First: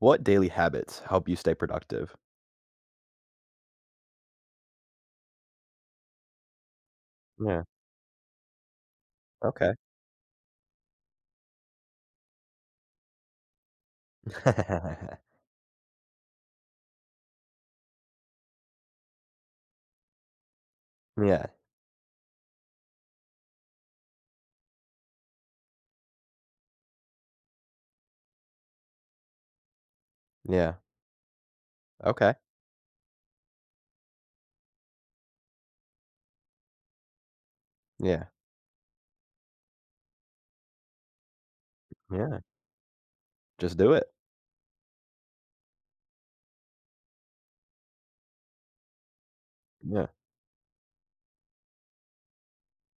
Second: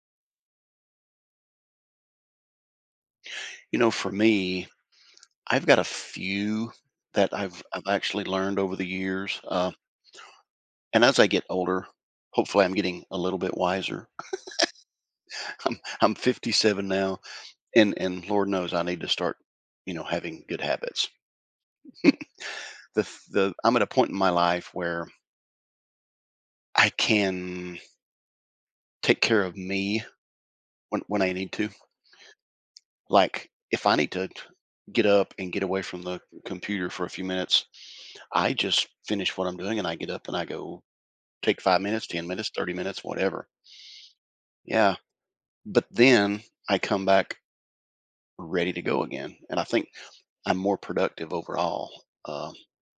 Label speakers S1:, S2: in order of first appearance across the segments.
S1: What daily habits help you stay productive?
S2: You know, for me, I've got a few that I've
S1: Yeah.
S2: I've actually learned over the years,
S1: Okay.
S2: and as I get older, hopefully, I'm getting a little bit wiser. I'm 57 now, and Lord knows I need to start, you know, having good habits.
S1: Yeah,
S2: The I'm at a point in my life where I can take care of me
S1: yeah.
S2: when I need to.
S1: Okay.
S2: Like if I need to get up and get away from the computer for a few minutes,
S1: Yeah.
S2: I just finish what I'm doing and I get up and I go. Take 5 minutes, 10
S1: Yeah.
S2: minutes, 30 minutes, whatever.
S1: Just do it.
S2: Yeah, but then I come back ready to go again, and I think
S1: Yeah.
S2: I'm more productive overall, um,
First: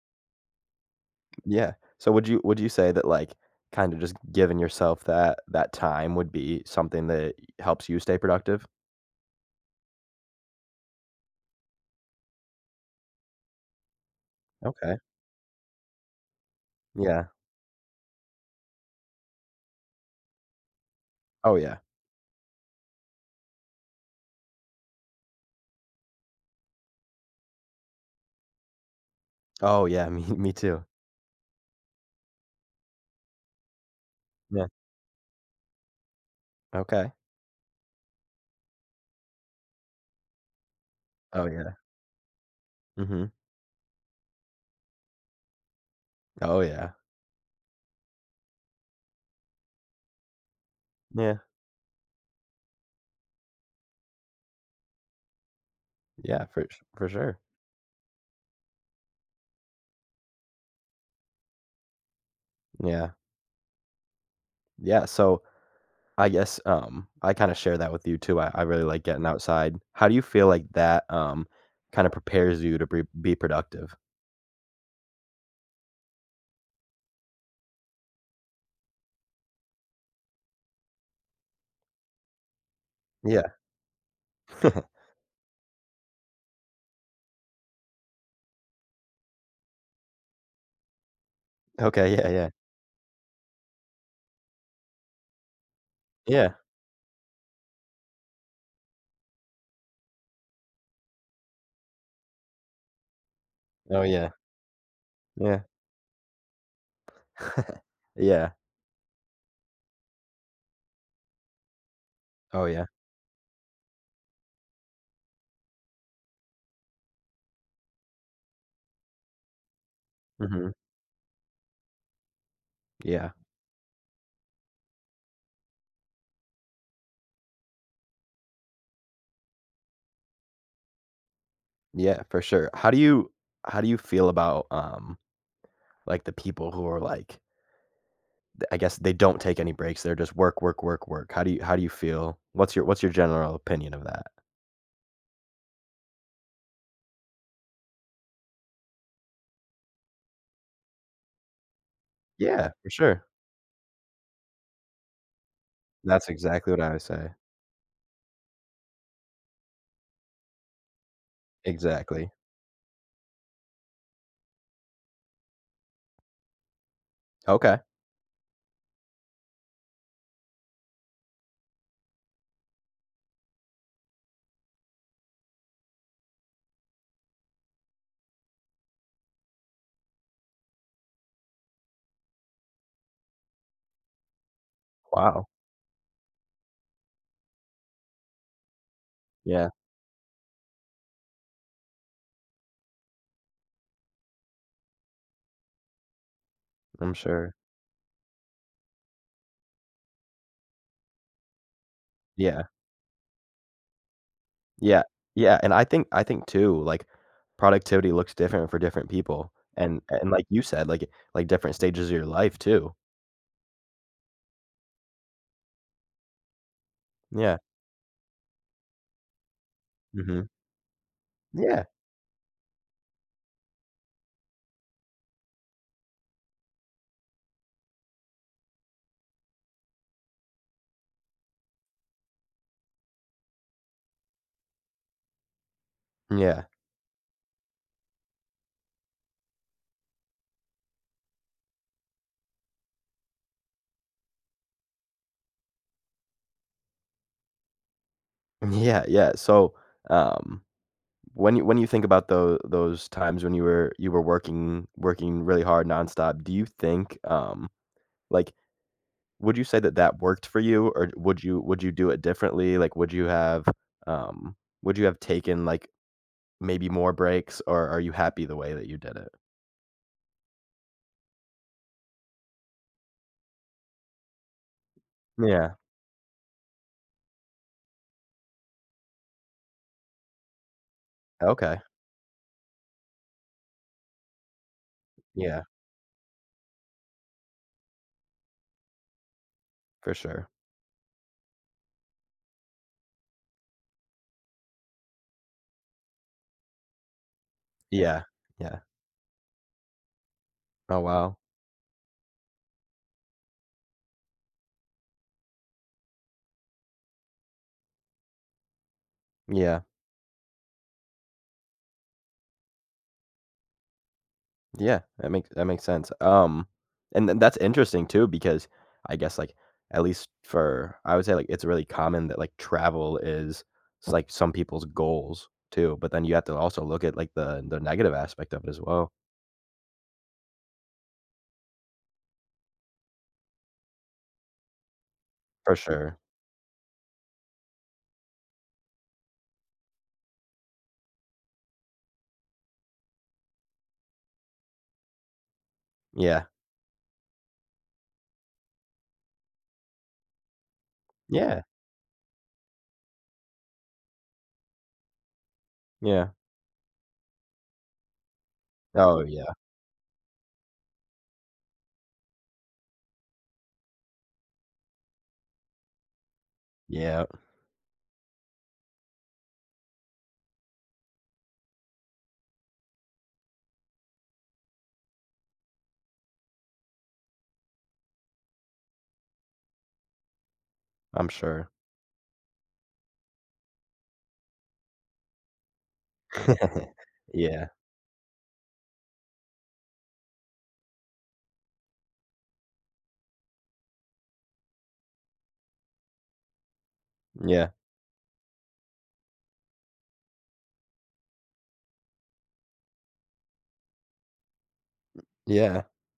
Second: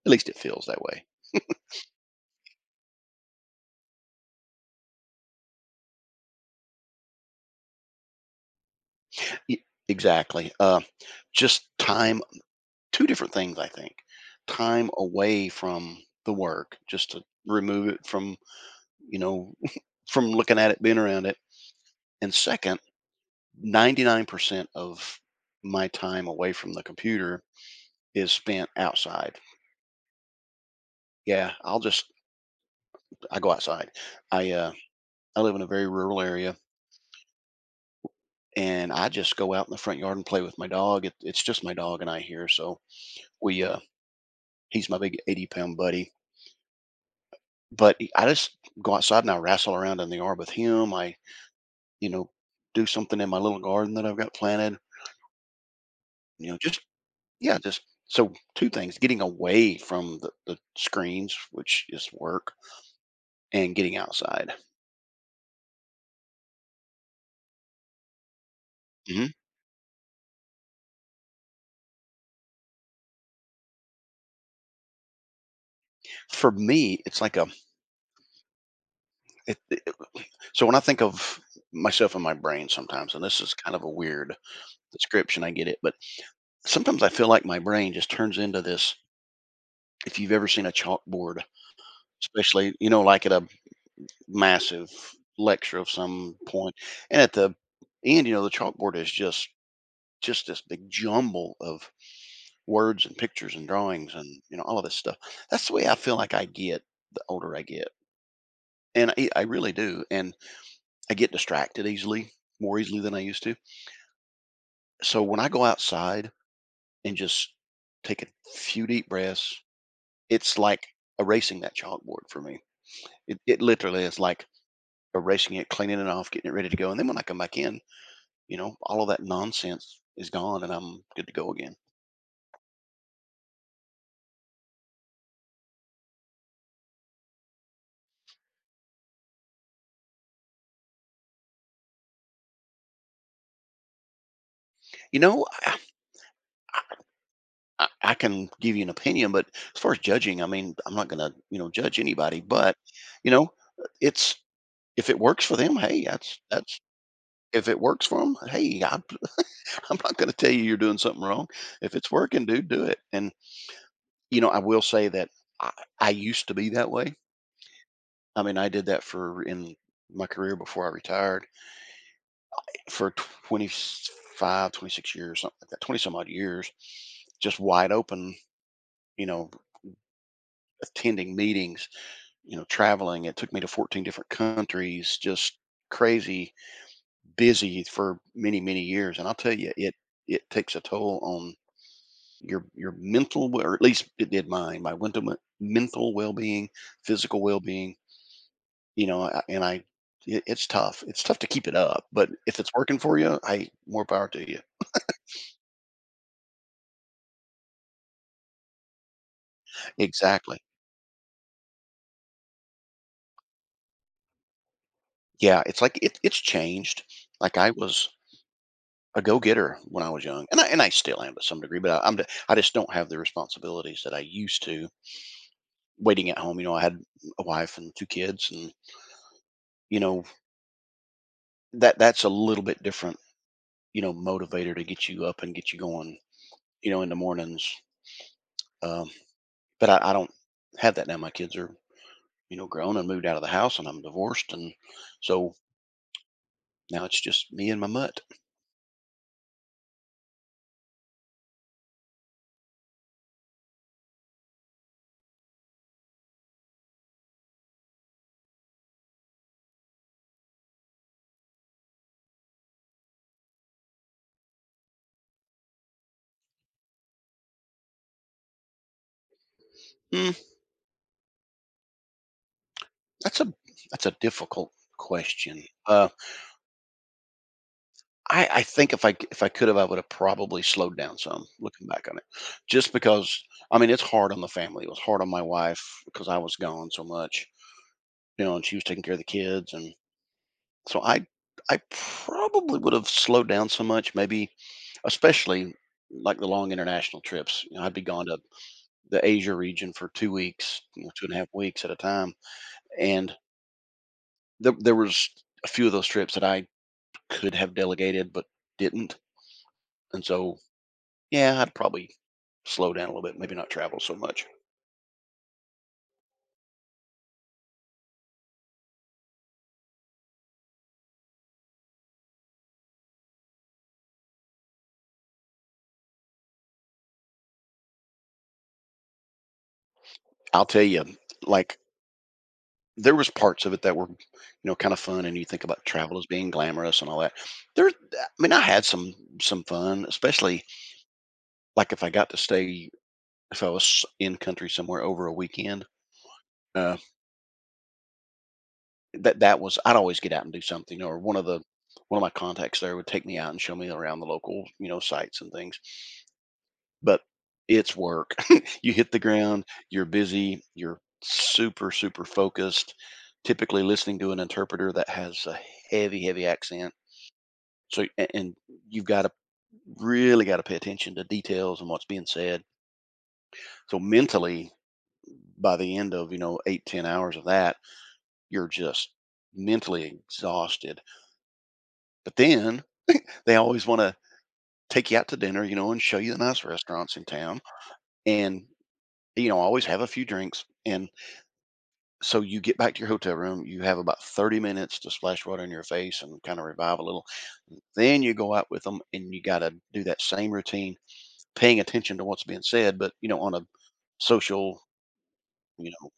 S2: at least it feels that way.
S1: Yeah. So would you say that, kinda just giving yourself that time would be something that helps you stay productive?
S2: Y Exactly, just time. two different things, I think. Time
S1: Okay.
S2: away from the work, just to
S1: Yeah.
S2: remove it from, you know, from looking at it, being around it,
S1: Oh, yeah.
S2: and second, 99% of my time away from the computer is spent outside.
S1: Oh, yeah. Me too.
S2: Yeah, I go outside. I
S1: Yeah.
S2: uh, I live in a very rural area,
S1: Okay.
S2: and I just go out in the front yard and play with my dog. It's
S1: Oh,
S2: just
S1: yeah.
S2: my dog and I here, so
S1: Mhm.
S2: we he's my big 80 pound buddy.
S1: Oh, yeah.
S2: I just go outside and I wrestle around in the yard with him. I
S1: Yeah.
S2: you know do something in my little garden that I've got planted.
S1: Yeah,
S2: You know, just
S1: for sure.
S2: yeah, just so two things: getting away from the screens, which is work,
S1: Yeah.
S2: and getting outside.
S1: Yeah, so I guess, I kinda share that with you too. I really like getting
S2: hmm
S1: outside. How do you feel like that, kinda prepares you to bre be productive?
S2: For me, it's like a— It, it, so when I think of myself in my brain sometimes, and this
S1: Yeah.
S2: is kind of a weird description, I get it, but sometimes I feel like my brain just turns into this. If you've ever seen a chalkboard,
S1: Okay, yeah, yeah.
S2: especially, you know, like at a massive lecture of some
S1: Yeah.
S2: point, and at the end, you know, the chalkboard is just this big jumble of words and pictures and
S1: Oh,
S2: drawings
S1: yeah.
S2: and, you know, all of this stuff.
S1: Yeah.
S2: That's the way I feel like I get the older I get,
S1: Yeah.
S2: and I really do, and I get distracted easily,
S1: Oh,
S2: more
S1: yeah.
S2: easily than I used to. So when I go outside and just take a few deep breaths, it's
S1: Mhm.
S2: like erasing that chalkboard for me.
S1: Yeah.
S2: It literally is like erasing it, cleaning it off, getting it ready to go. And then when I come back in, you know, all of that nonsense is gone and I'm good to go again.
S1: Yeah, for sure. How do you feel about, like, the people who are, like, th I guess they don't take any breaks, they're just work, work, work, work? How do you feel? What's your general opinion of that?
S2: You know, I can give you an opinion, but as far as judging, I mean, I'm not going to, you know, judge anybody,
S1: Yeah,
S2: but,
S1: for sure.
S2: you know, it's, if it works for them, hey,
S1: That's exactly what I would say.
S2: if it works for them, hey, I'm not going to tell you you're doing something wrong. If it's
S1: Exactly.
S2: working, dude, do it. And, you know, I will say that I, I used to be that way.
S1: Okay.
S2: I mean, I did that for— in my career before I retired for 25, 26 years, something like that, 20 some odd years, just wide open, you know, attending meetings, you know, traveling. It took me to 14 different countries,
S1: Wow.
S2: just crazy busy for many, many years. And I'll tell
S1: Yeah,
S2: you, it— it takes a toll on your mental well— or at least it did mine— my mental mental well-being,
S1: I'm
S2: physical
S1: sure.
S2: well-being, you know. I- and I it- it's tough, it's tough to keep it up, but if
S1: Yeah.
S2: it's working for you, I more power to you.
S1: Yeah. Yeah, and I think too, like, productivity looks different for different people, and like
S2: Exactly.
S1: you said, like different stages of your life too.
S2: Yeah, it's like it's changed. Like
S1: Yeah.
S2: I was a go-getter when I was
S1: Mhm.
S2: young, and and I still am to some degree,
S1: Yeah.
S2: but I'm I just don't have the responsibilities that I used to, waiting at home. You know, I had a wife and two kids and, you know, that's a little bit different, you know, motivator to get you up and get you going,
S1: Yeah.
S2: you know, in the mornings. Um, but I don't have that now. My kids are, you know, grown and moved out of the house, and I'm divorced, and so now it's just me and my mutt.
S1: Yeah, yeah. So, um, when you think about those times when you were working really hard nonstop, do you think, like, would you say that that worked for you, or would you do it differently? Like, um, would you have taken, like, maybe more breaks, or are you happy the way that you did it?
S2: Mm, that's a that's a difficult question.
S1: Yeah.
S2: I think if I if I could have, I would have probably slowed down some.
S1: Okay.
S2: Looking back on it, just because I mean, it's hard on the family. It was hard on my
S1: Yeah,
S2: wife because I was gone so much, you know, and she was taking care of the kids, and
S1: for sure.
S2: so I probably would have slowed down so much, maybe especially like the long international trips. You know, I'd be
S1: Yeah,
S2: gone to
S1: yeah.
S2: the Asia region for 2 weeks,
S1: Oh,
S2: you know, two and
S1: wow.
S2: a half weeks at a time. And there was a few of those trips that I could have delegated but didn't.
S1: Yeah,
S2: And so, yeah, I'd probably slow down a little bit, maybe not travel so much.
S1: yeah, that makes sense. And then that's interesting too because I guess, like, at least for I would say, like, it's really common that, like, travel is it's, like, some people's goals too, but then you have to also look at, like, the negative aspect of it as well.
S2: I'll tell you, like there was parts of it that were, you know, kind of fun. And you think
S1: For
S2: about
S1: sure.
S2: travel as being glamorous and all that. There, I mean, I had some fun, especially— like, if I got to stay— if I was in country somewhere over a weekend,
S1: Yeah.
S2: uh, that that was— I'd always get out and do something, or
S1: Yeah,
S2: one of my contacts there would take me out and show me around the local, you know, sites and things,
S1: yeah.
S2: but it's work. You hit the
S1: Oh, yeah.
S2: ground, you're busy, you're super, super focused, typically listening to an interpreter that has a heavy, heavy accent,
S1: Yeah,
S2: so a and you've gotta— really gotta pay attention to details and what's being said, so mentally, by the end of, you know, 8 10 hours of that, you're just mentally exhausted.
S1: I'm sure.
S2: But then they always want to take you out to dinner, you know, and show you the nice restaurants in town
S1: Yeah.
S2: and, you know, always have a few drinks. And so you get back to your hotel room, you have about 30 minutes to splash water in your face and kind of revive a little.
S1: Yeah.
S2: Then you go out with them and you got to do that same routine, paying attention to what's being said, but, you know, on a social,
S1: Yeah.
S2: you know,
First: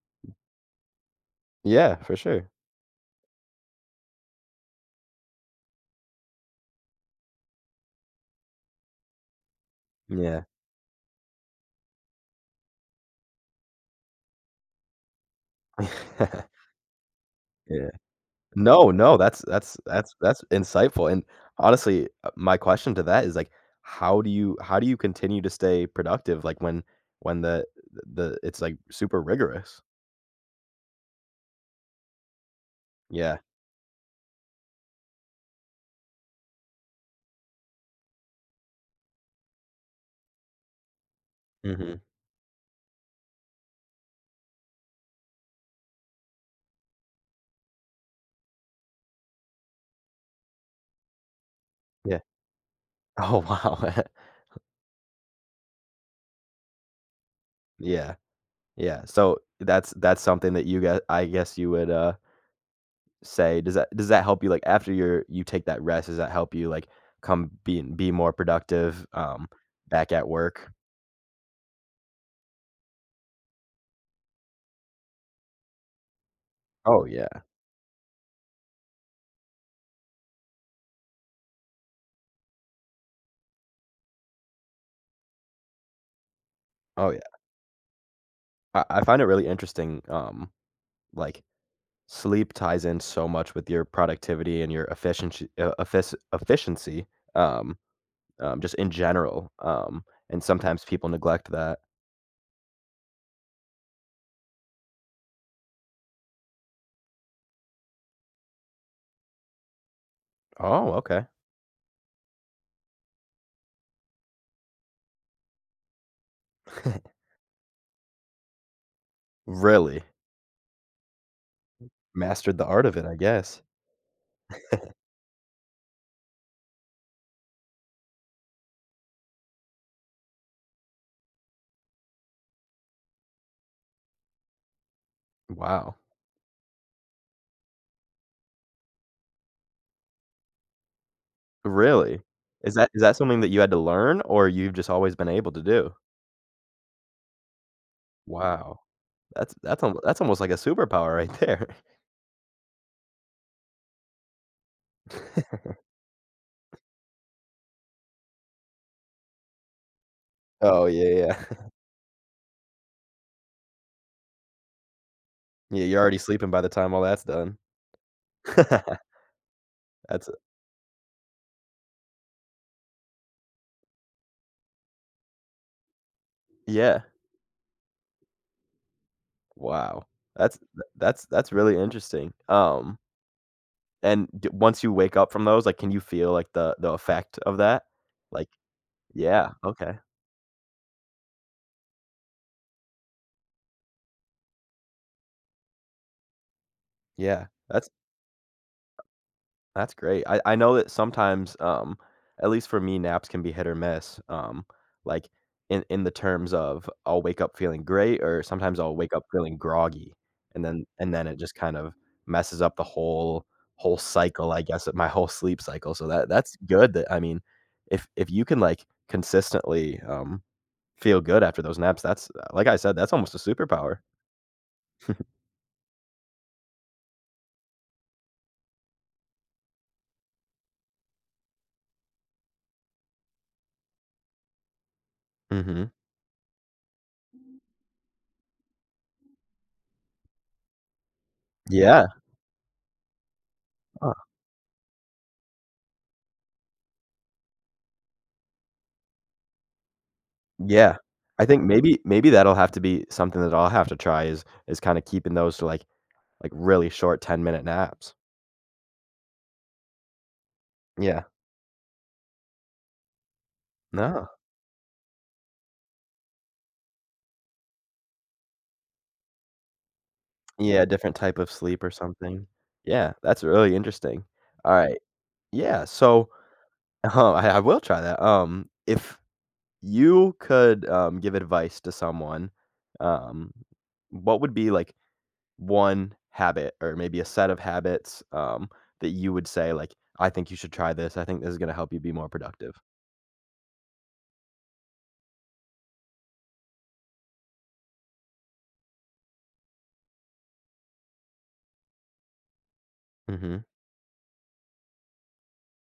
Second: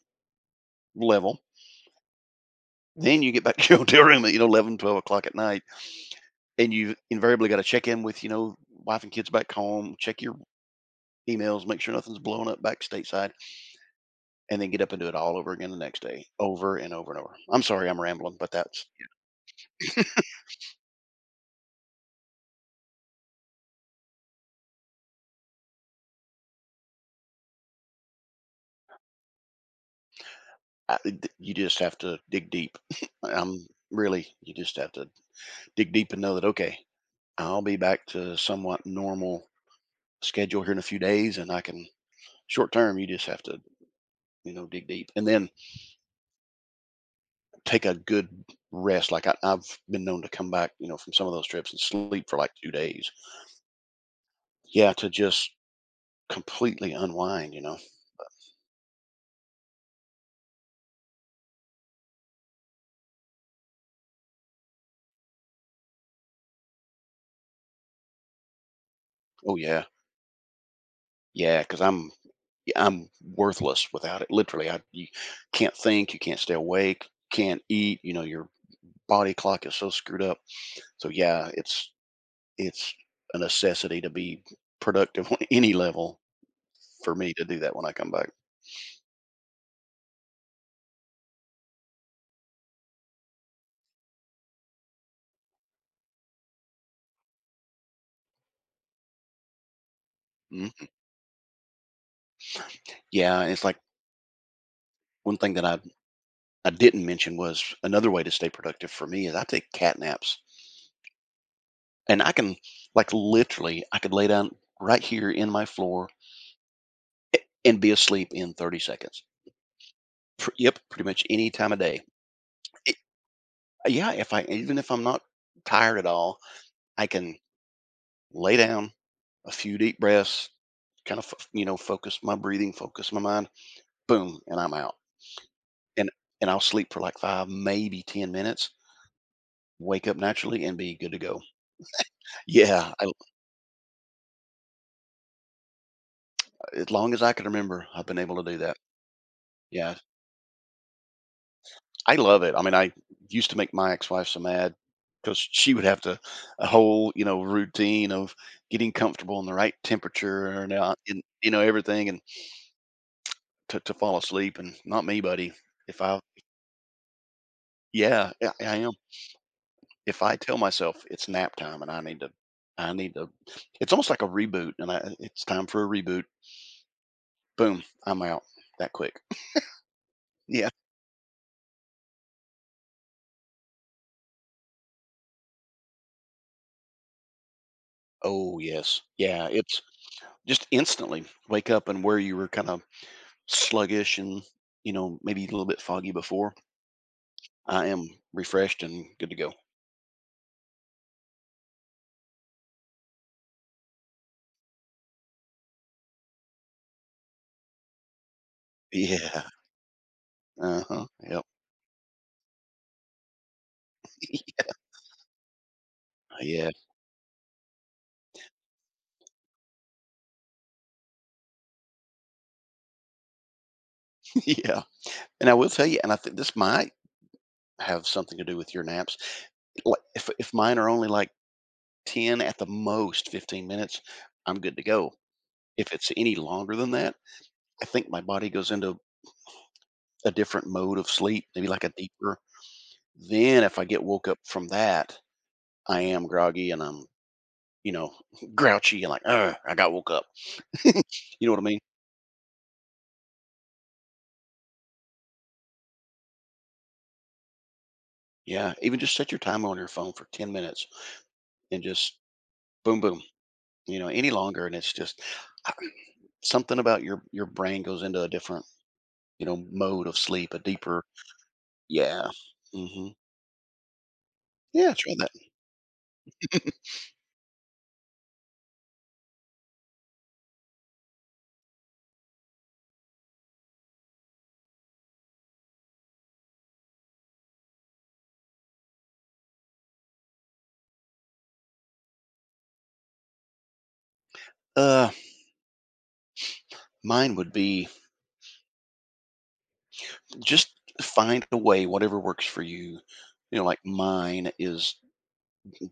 S2: level.
S1: Yeah, for sure.
S2: Then you get back to your hotel room at, you know, 11 12 o'clock at night, and you invariably got to check in with, you know, wife and kids back home, check your
S1: Yeah.
S2: emails, make sure nothing's blowing up back stateside, and then get up and do it all over again the next day, over and over and over. I'm sorry,
S1: Yeah.
S2: I'm rambling, but that's—
S1: No, no, that's insightful, and honestly, my question to that is, like, how do you continue to stay productive, like, when the it's, like, super rigorous?
S2: you just have to dig deep.
S1: Yeah.
S2: I'm really— you just have to dig deep and know that, okay, I'll be back to somewhat normal schedule here in a few days and I can—
S1: Mhm.
S2: short term, you just have to, you know, dig deep, and then take a good rest. Like I've been known to come back, you know, from some of those trips and
S1: Yeah.
S2: sleep for like 2 days.
S1: Oh, wow.
S2: Yeah, to just completely unwind, you know?
S1: Yeah, yeah, so that's something that you gue I guess you would, say, does that help you, like, after you're you take that rest? Does that help you, like, come be more productive,
S2: Oh, yeah,
S1: back at work?
S2: yeah. because I am 'Cause I'm— yeah, I'm worthless without it. Literally, I you can't think, you can't stay
S1: Oh,
S2: awake,
S1: yeah.
S2: can't eat, you know, your body clock is so screwed up. So, yeah, it's— it's a necessity to be productive on any level
S1: Oh,
S2: for me
S1: yeah.
S2: to do that when I come back.
S1: I find it really interesting, like, sleep ties in so much with your productivity and your efficiency, efficiency, um, just in general, and sometimes
S2: Mhm.
S1: people neglect that.
S2: Yeah, and it's like one thing that I didn't mention was another way to stay productive for me is I take cat naps.
S1: Oh, okay.
S2: And I can, like, literally, I could lay down right here in my floor and be asleep in 30 seconds.
S1: Really?
S2: Pr Yep, pretty much any time of day.
S1: Mastered the art of
S2: It
S1: it, I guess.
S2: Yeah, if I— even if I'm not tired at all, I can lay down, a few deep breaths, kind of, f you know, focus my breathing, focus my mind, boom, and I'm out.
S1: Wow.
S2: And and I'll sleep for like 5, maybe 10 minutes, wake up naturally, and be good to go.
S1: Really? Is that
S2: Yeah,
S1: is
S2: I—
S1: that something that you had to learn, or you've just always been able to do?
S2: as long as I can remember, I've been able to do that.
S1: Wow.
S2: Yeah.
S1: That's almost like a superpower right there.
S2: I love it. I mean, I used to make my ex-wife so mad because she would have to— a whole, you know, routine of getting comfortable in the right temperature and
S1: Oh,
S2: out
S1: yeah,
S2: and, you know,
S1: yeah.
S2: everything, and to fall asleep. And not me, buddy.
S1: Yeah, you're
S2: If
S1: already
S2: I—
S1: sleeping by the time all that's done.
S2: yeah, I am. If
S1: That's
S2: I tell myself it's nap time and I need to— I need to— it's almost like a reboot, and I it's time for a reboot.
S1: yeah.
S2: Boom, I'm out that quick.
S1: Wow. That's
S2: Yeah.
S1: that's really interesting. And d once you wake up from those, like, can you feel, like, the effect of that? Like,
S2: Oh yes. Yeah,
S1: yeah,
S2: it's
S1: okay.
S2: just— instantly wake up, and where you were kind of sluggish and, you know, maybe a little bit foggy before,
S1: Yeah.
S2: I am refreshed and good to go.
S1: That's great. I know that sometimes, at least for me, naps can be hit or miss, like, in the terms of, I'll wake up feeling great, or sometimes I'll wake up
S2: Yeah.
S1: feeling groggy, and then
S2: Uh-huh.
S1: and then it
S2: Yep.
S1: just kind of messes up the whole cycle, I guess, of my whole sleep cycle. So that that's
S2: Yeah.
S1: good, that I mean, if you can, like, consistently, feel good after those naps, that's like I said, that's almost a superpower.
S2: Yeah. And I will tell you, and I think this might have something to do with your naps. Like if mine are only like 10 at the most 15 minutes, I'm good to go.
S1: Mhm.
S2: If it's any longer than that, I think my body goes into a different mode of sleep, maybe like a
S1: Yeah.
S2: deeper. Then if I get woke up from that, I am groggy and you know, grouchy, and like, oh, I got woke up. You
S1: Yeah. I
S2: know what I
S1: think,
S2: mean?
S1: maybe that'll have to be something that I'll have to try is kinda keeping those to, really short ten-minute naps.
S2: Yeah, even just set your timer on your phone for 10 minutes
S1: Yeah.
S2: and just boom, boom. You know,
S1: No.
S2: any longer and it's just— I something about your brain goes into a different, you know, mode of sleep, a
S1: Yeah,
S2: deeper.
S1: different type of sleep or
S2: Yeah.
S1: something.
S2: hmm
S1: Yeah, that's really interesting.
S2: Yeah,
S1: Alright.
S2: try that.
S1: Yeah, so I will try that. If you could, give advice to someone, um, what would be, like, one habit or maybe a set of habits, that you would say, like, "I think you should try this. I think this is gonna help you be more productive."
S2: Uh, Mine would be just find a way, whatever works for you. You
S1: Mhm.
S2: know, like mine is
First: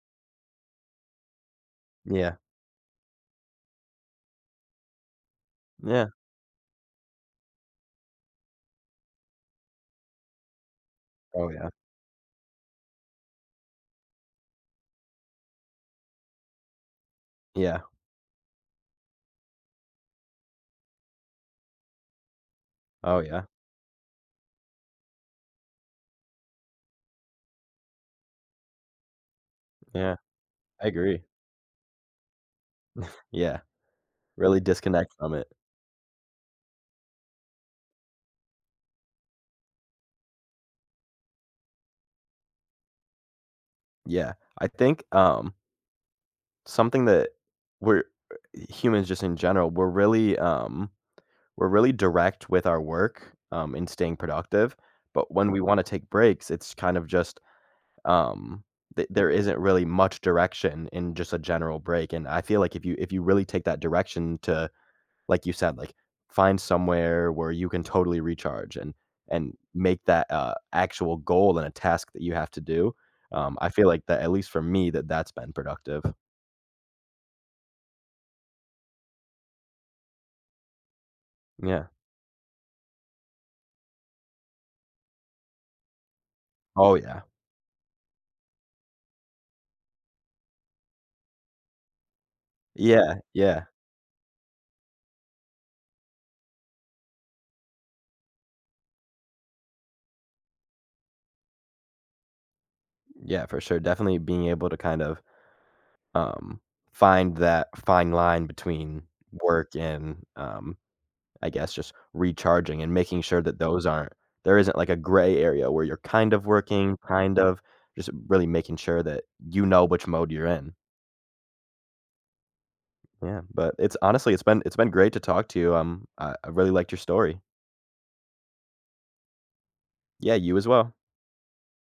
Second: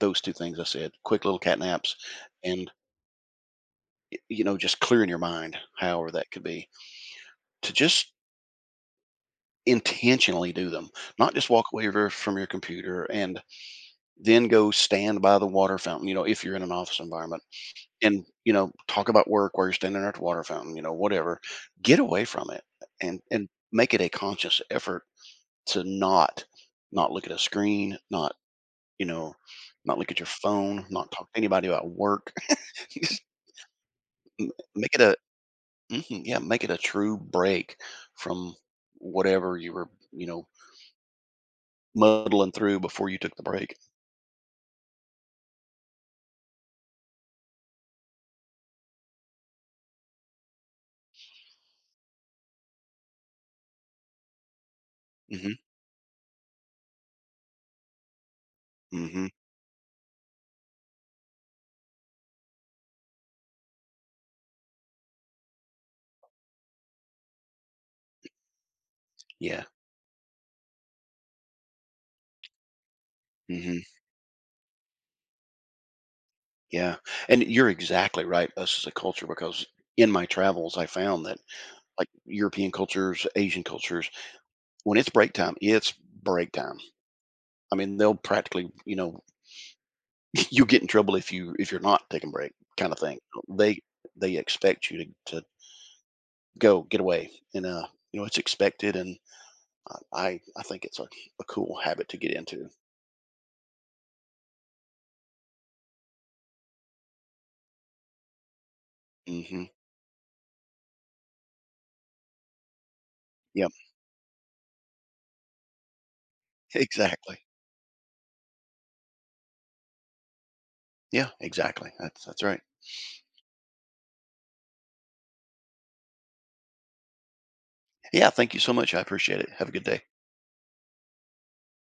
S2: those two things I said: quick little cat naps,
S1: Yeah.
S2: and, you know, just clearing your mind,
S1: Yeah.
S2: however that could be, to just intentionally do them, not
S1: Oh,
S2: just walk
S1: yeah.
S2: away from your computer and then go stand by the water fountain, you know, if you're in an office environment
S1: Yeah.
S2: and, you know, talk about work while you're standing there at the water fountain, you know, whatever. Get away from it
S1: Oh, yeah.
S2: and make it a conscious effort to not— not look at a screen, not, you know, not look
S1: Yeah.
S2: at your phone,
S1: I
S2: not
S1: agree.
S2: talk to anybody about work. Just
S1: Yeah. Really
S2: make it
S1: disconnect
S2: a—
S1: from it.
S2: mhm, yeah, make it a true break from whatever you were, you know, muddling through before you took the break.
S1: Yeah. I think, something that we're humans just in general, we're really direct with our work, in staying productive, but when
S2: Mhm,
S1: we wanna take breaks, it's kind of just, um, th
S2: mhm,
S1: there isn't really much direction in just a general break, and I feel like if you really take that direction to, like you said, like, find somewhere where you can totally recharge and
S2: yeah,
S1: make that, actual goal and a task that you have to do. I
S2: mhm,
S1: feel like that, at least for me, that that's been productive.
S2: yeah, and you're exactly right, us as a culture, because in my travels, I found that,
S1: Yeah.
S2: like, European cultures, Asian cultures, when it's break time, it's break time.
S1: Oh, yeah.
S2: I mean, they'll practically, you know, you get in trouble if you if you're not taking break kinda
S1: Yeah,
S2: thing.
S1: yeah.
S2: They— they expect you to— to go, get away, and, you know, it's expected, and I think it's a— a cool habit to get into.
S1: Yeah, for sure. Definitely being able to kind of, um, find that fine line between
S2: Mhm,
S1: work and, I guess, just recharging, and making sure that
S2: yeah.
S1: those aren't there isn't like a gray area where you're kind of working, kind
S2: Exactly.
S1: of just really making sure that you know which mode you're in.
S2: Yeah, exactly, that's right.
S1: Yeah, but it's honestly, it's been great to talk to you. I really liked your story.
S2: Yeah, thank you so much. I appreciate it. Have a good day.
S1: Yeah, you as well.